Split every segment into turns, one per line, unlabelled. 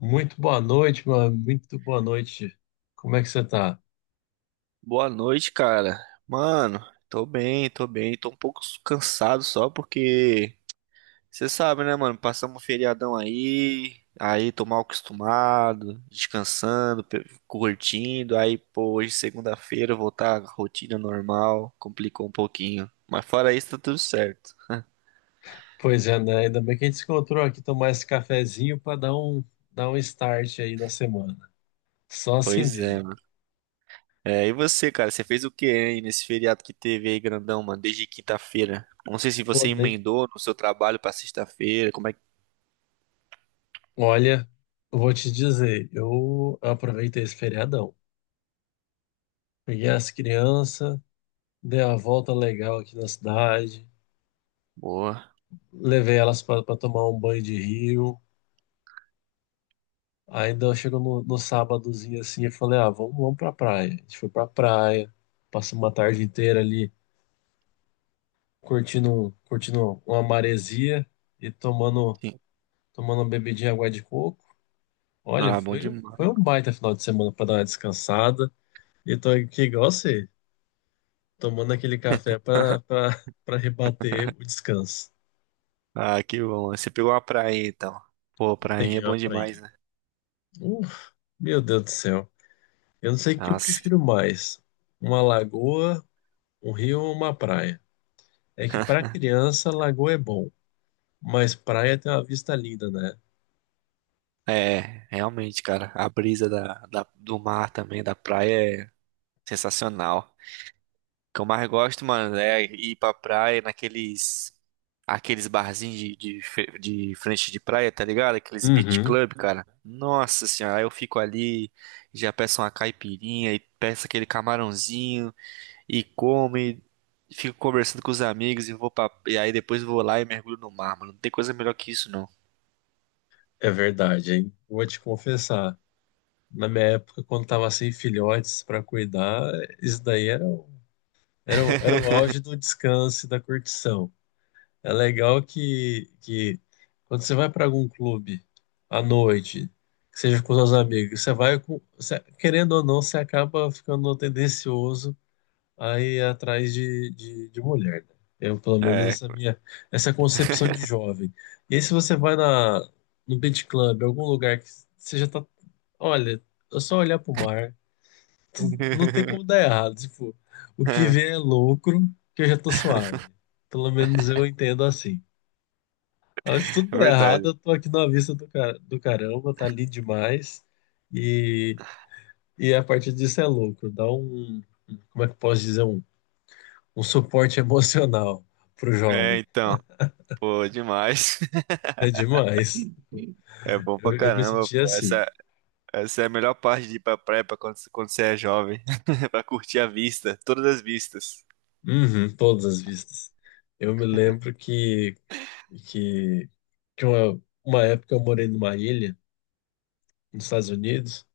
Muito boa noite, mano. Muito boa noite. Como é que você tá?
Boa noite, cara. Mano, tô bem. Tô um pouco cansado só porque você sabe, né, mano? Passamos um feriadão aí, tô mal acostumado, descansando, curtindo. Aí, pô, hoje é segunda-feira voltar à rotina normal, complicou um pouquinho. Mas fora isso, tá tudo certo.
Pois é, né? Ainda bem que a gente se encontrou aqui tomar esse cafezinho para dar um start aí na semana. Só assim
Pois
mesmo.
é, mano. É, e você, cara? Você fez o que aí nesse feriado que teve aí, grandão, mano? Desde quinta-feira. Não sei se
Ô,
você
ne-
emendou no seu trabalho pra sexta-feira. Como é que.
Olha, eu vou te dizer, eu aproveitei esse feriadão. Peguei as crianças, dei uma volta legal aqui na cidade,
Boa.
levei elas para tomar um banho de rio. Ainda chegou no, sábadozinho assim, eu falei, ah, vamos pra praia. A gente foi pra praia, passou uma tarde inteira ali curtindo, uma maresia e tomando uma bebidinha de água de coco. Olha,
Ah, bom demais.
foi um baita final de semana para dar uma descansada. E tô aqui igual você, tomando aquele café para rebater o descanso.
Ah, que bom. Você pegou uma praia, então. Pô, prainha é
Peguei uma
bom demais,
prainha.
né?
Uf, meu Deus do céu. Eu não sei o que eu
Nossa.
prefiro mais, uma lagoa, um rio ou uma praia. É que para criança, lagoa é bom, mas praia tem uma vista linda, né?
É, realmente, cara. A brisa do mar também, da praia, é sensacional. O que eu mais gosto, mano, é ir pra praia naqueles... Aqueles barzinhos de frente de praia, tá ligado? Aqueles beach
Uhum,
club, cara. Nossa senhora, aí eu fico ali, já peço uma caipirinha e peço aquele camarãozinho e come, fico conversando com os amigos e vou pra... E aí depois vou lá e mergulho no mar, mano. Não tem coisa melhor que isso, não.
é verdade, hein? Vou te confessar. Na minha época, quando tava sem filhotes para cuidar, isso daí era o auge do descanso e da curtição. É legal que quando você vai para algum clube à noite, que seja com seus amigos, você vai com, você- querendo ou não, você acaba ficando tendencioso a ir atrás de mulher, né? Eu, pelo menos,
É.
essa concepção de jovem. E aí, se você vai no beach club, algum lugar que você já tá, olha, é só olhar pro mar não tem como dar errado. Tipo, o que vem é lucro, que eu já tô suave. Pelo menos eu entendo assim. Mas se tudo
É
der errado,
verdade.
eu tô aqui na vista do caramba, tá ali demais. E, e a partir disso é lucro. Dá um, como é que eu posso dizer? Um suporte emocional pro
É,
jovem.
então, pô, demais.
É demais.
É bom pra
Eu me
caramba,
senti
pô.
assim.
Essa é a melhor parte de ir pra praia pra quando você é jovem. Pra curtir a vista, todas as vistas.
Uhum, todas as vistas. Eu me lembro que, que uma época eu morei numa ilha nos Estados Unidos.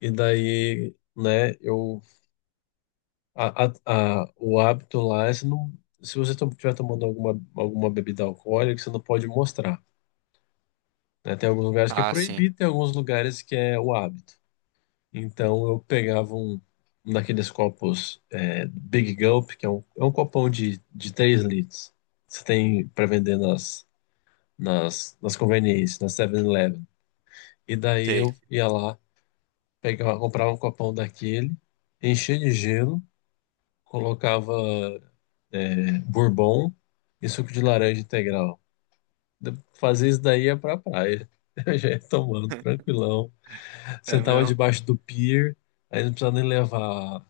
E daí, né, eu a- o hábito lá é se você estiver tomando alguma bebida alcoólica, você não pode mostrar, né? Tem alguns lugares que é
Ah, sim.
proibido, tem alguns lugares que é o hábito. Então eu pegava um daqueles copos Big Gulp, que é um copão de 3 litros. Você tem para vender nas, nas conveniências, na 7-Eleven. E daí
Sei.
eu ia lá, pegava, comprava um copão daquele, enchia de gelo, colocava bourbon e suco de laranja integral. Fazer isso daí é pra praia. Eu já ia tomando, tranquilão.
É
Sentava
meu?
debaixo do pier, aí não precisava nem levar, não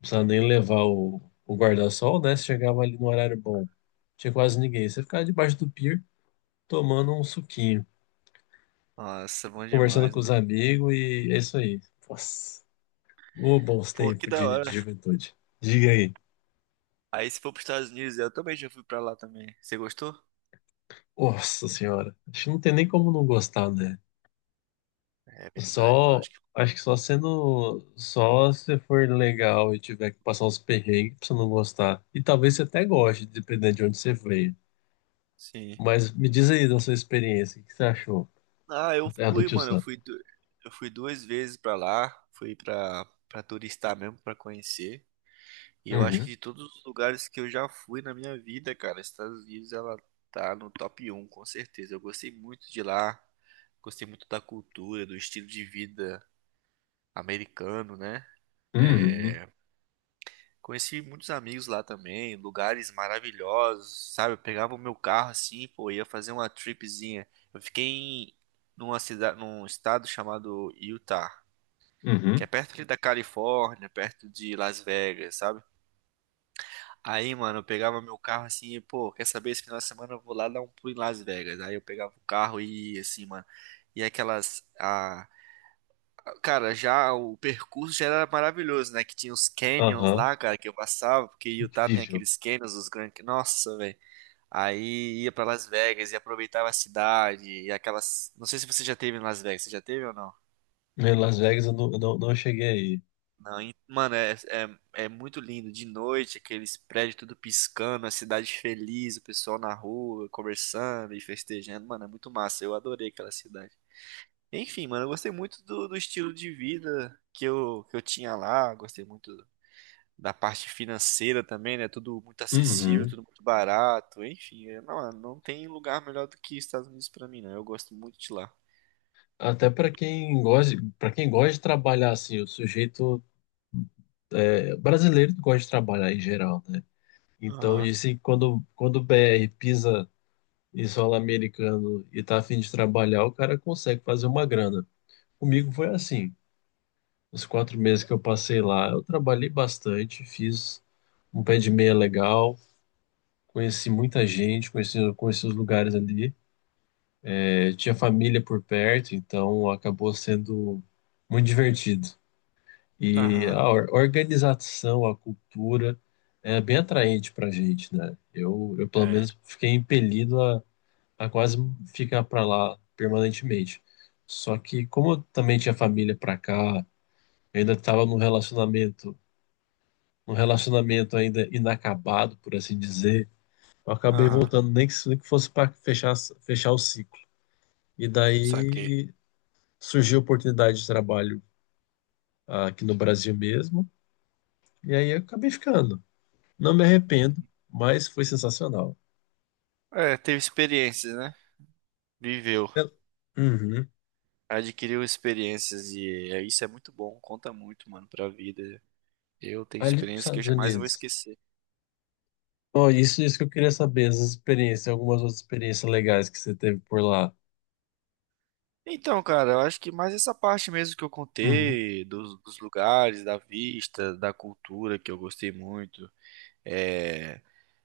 precisava nem levar o, o guarda-sol, né? Você chegava ali no horário bom. Tinha quase ninguém. Você ficava debaixo do pier tomando um suquinho,
Nossa, bom
conversando
demais,
com os
mano.
amigos e é isso aí. Nossa, ô, bons
Pô, que
tempos
da
de
hora.
juventude. Diga aí.
Aí se for pros Estados Unidos, eu também já fui pra lá também. Você gostou?
Nossa senhora, acho que não tem nem como não gostar, né?
É verdade, mano.
Só,
Acho que
acho que só sendo, só se for legal e tiver que passar uns perrengues pra você não gostar. E talvez você até goste, dependendo de onde você veio.
sim.
Mas me diz aí da sua experiência, o que você achou?
Ah, eu
É a do
fui,
Tio
mano.
Sam.
Eu fui duas vezes pra lá. Fui pra, pra turistar mesmo, pra conhecer. E eu acho que
Uhum,
de todos os lugares que eu já fui na minha vida, cara, Estados Unidos, ela tá no top um com certeza. Eu gostei muito de lá. Gostei muito da cultura, do estilo de vida americano, né?
uhum,
É, conheci muitos amigos lá também, lugares maravilhosos, sabe? Eu pegava o meu carro assim, pô, ia fazer uma tripzinha. Eu fiquei em, numa cidade, num estado chamado Utah, que é
uhum,
perto ali da Califórnia, perto de Las Vegas, sabe? Aí, mano, eu pegava meu carro assim, e, pô, quer saber, esse final de semana eu vou lá dar um pulo em Las Vegas. Aí eu pegava o carro e ia assim, mano. E aquelas, a, Cara, já o percurso já era maravilhoso, né? Que tinha os canyons
aham,
lá, cara, que eu passava, porque Utah tem
incrível.
aqueles canyons, os grandes. Nossa, velho. Aí ia pra Las Vegas e aproveitava a cidade e aquelas. Não sei se você já teve em Las Vegas, você já teve ou não?
Em Las Vegas eu não, não cheguei aí.
Não, mano, é muito lindo. De noite, aqueles prédios tudo piscando, a cidade feliz, o pessoal na rua conversando e festejando. Mano, é muito massa. Eu adorei aquela cidade. Enfim, mano, eu gostei muito do estilo de vida que eu tinha lá. Gostei muito da parte financeira também, né? Tudo muito acessível,
Uhum.
tudo muito barato, enfim, é, não, não tem lugar melhor do que Estados Unidos pra mim, não. Eu gosto muito de lá.
Até para quem gosta de trabalhar assim, brasileiro gosta de trabalhar em geral, né? Então,
Aham,
disse que quando o BR pisa e solo americano e tá a fim de trabalhar, o cara consegue fazer uma grana. Comigo foi assim. Os 4 meses que eu passei lá, eu trabalhei bastante, fiz um pé de meia legal, conheci muita gente, conheci os lugares ali. É, tinha família por perto, então acabou sendo muito divertido. E
aham,
a organização, a cultura é bem atraente pra gente, né? Eu pelo
é,
menos fiquei impelido a quase ficar para lá permanentemente. Só que como eu também tinha família para cá, eu ainda estava num relacionamento ainda inacabado, por assim dizer, eu acabei
aham,
voltando nem que, fosse para fechar o ciclo. E
saquei.
daí surgiu a oportunidade de trabalho, aqui no Brasil mesmo, e aí eu acabei ficando. Não me arrependo,
Uhum.
mas foi sensacional.
É, teve experiências, né? Viveu,
Eu- Uhum.
adquiriu experiências e é, isso é muito bom, conta muito, mano, pra vida. Eu tenho
Ali para os
experiências que eu
Estados
jamais vou
Unidos.
esquecer.
Oh, isso que eu queria saber, essas experiências, algumas outras experiências legais que você teve por lá.
Então, cara, eu acho que mais essa parte mesmo que eu
Uhum,
contei, dos lugares, da vista, da cultura que eu gostei muito. É,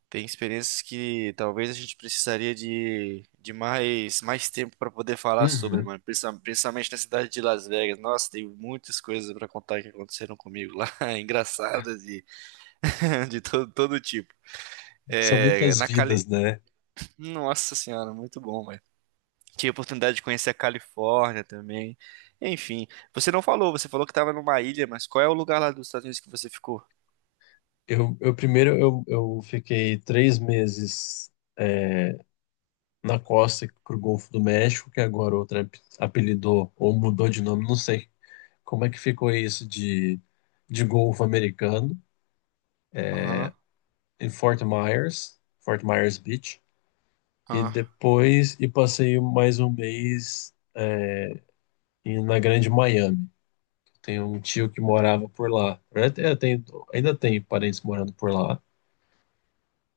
tem experiências que talvez a gente precisaria de mais, mais tempo para poder falar sobre,
uhum,
mano. Principalmente na cidade de Las Vegas. Nossa, tem muitas coisas para contar que aconteceram comigo lá, engraçadas e de todo tipo.
são
É,
muitas
na
vidas,
Cali...
né?
Nossa senhora, muito bom, velho. Tive a oportunidade de conhecer a Califórnia também. Enfim, você não falou, você falou que estava numa ilha, mas qual é o lugar lá dos Estados Unidos que você ficou?
Eu primeiro eu fiquei 3 meses na costa pro Golfo do México, que agora outra apelidou ou mudou de nome, não sei como é que ficou isso de Golfo americano,
Aham,
em Fort Myers, Fort Myers Beach, e
ah,
depois passei mais um mês na Grande Miami. Tem um tio que morava por lá. Eu te- eu tenho- ainda tem parentes morando por lá.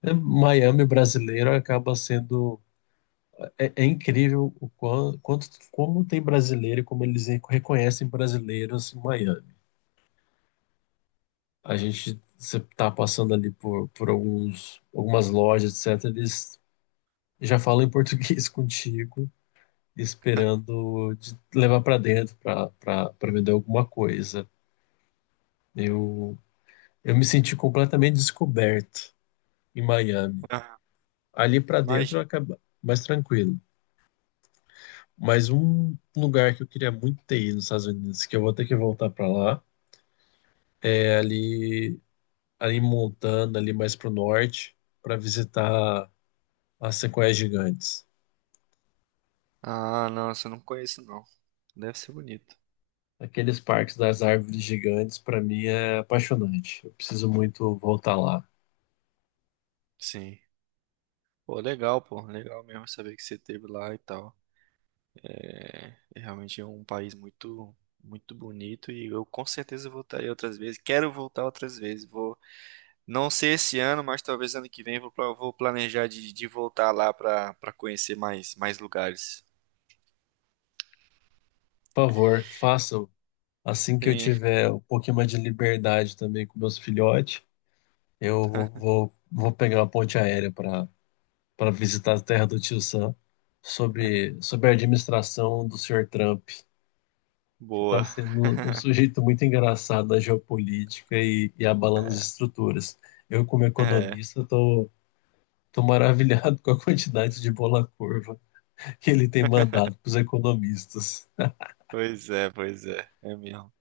É, Miami brasileiro acaba sendo. É incrível o como tem brasileiro e como eles reconhecem brasileiros em Miami. A gente você tá passando ali por algumas lojas, etc. Eles já falam em português contigo, esperando de levar para dentro para vender alguma coisa. Eu, eu me senti completamente descoberto em Miami.
ah,
Ali para dentro
imagina.
acaba mais tranquilo. Mas um lugar que eu queria muito ter ido nos Estados Unidos, que eu vou ter que voltar para lá, é ali em Montana, ali mais para o norte, para visitar as sequoias gigantes.
Ah, não, você não conheço, não. Deve ser bonito.
Aqueles parques das árvores gigantes, para mim, é apaixonante. Eu preciso muito voltar lá.
Sim. Pô. Legal mesmo saber que você esteve lá e tal. É, é realmente um país muito, muito bonito e eu com certeza voltarei outras vezes. Quero voltar outras vezes. Vou, não sei esse ano, mas talvez ano que vem vou, vou planejar de voltar lá pra para conhecer mais, mais lugares.
Por favor, façam. Assim que eu
Sim,
tiver um pouquinho mais de liberdade também com meus filhotes, eu vou pegar uma ponte aérea para visitar a terra do Tio Sam, sobre a administração do senhor Trump, que está
boa.
sendo um sujeito muito engraçado na geopolítica e abalando as estruturas. Eu, como
É,
economista, tô maravilhado com a quantidade de bola curva que ele tem mandado para os economistas.
pois é, pois é. É mesmo.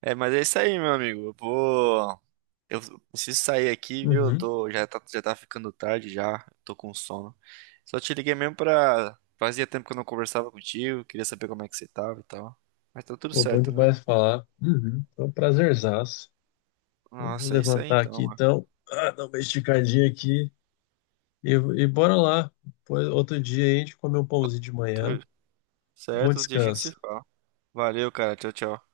É, mas é isso aí, meu amigo. Eu vou. Eu preciso sair aqui, viu? Eu
Uhum.
tô, já tá ficando tarde já, tô com sono. Só te liguei mesmo pra. Fazia tempo que eu não conversava contigo, queria saber como é que você tava e tal. Mas tá tudo
Pô, bom
certo, né?
demais falar. Uhum. Foi um prazerzaço. Eu vou
Nossa, é isso aí
levantar
então,
aqui
mano.
então, ah, dar uma esticadinha aqui e bora lá. Depois, outro dia aí a gente come um pãozinho de manhã.
Tudo
Bom
certo, outro dia a gente se
descanso.
fala. Valeu, cara. Tchau, tchau.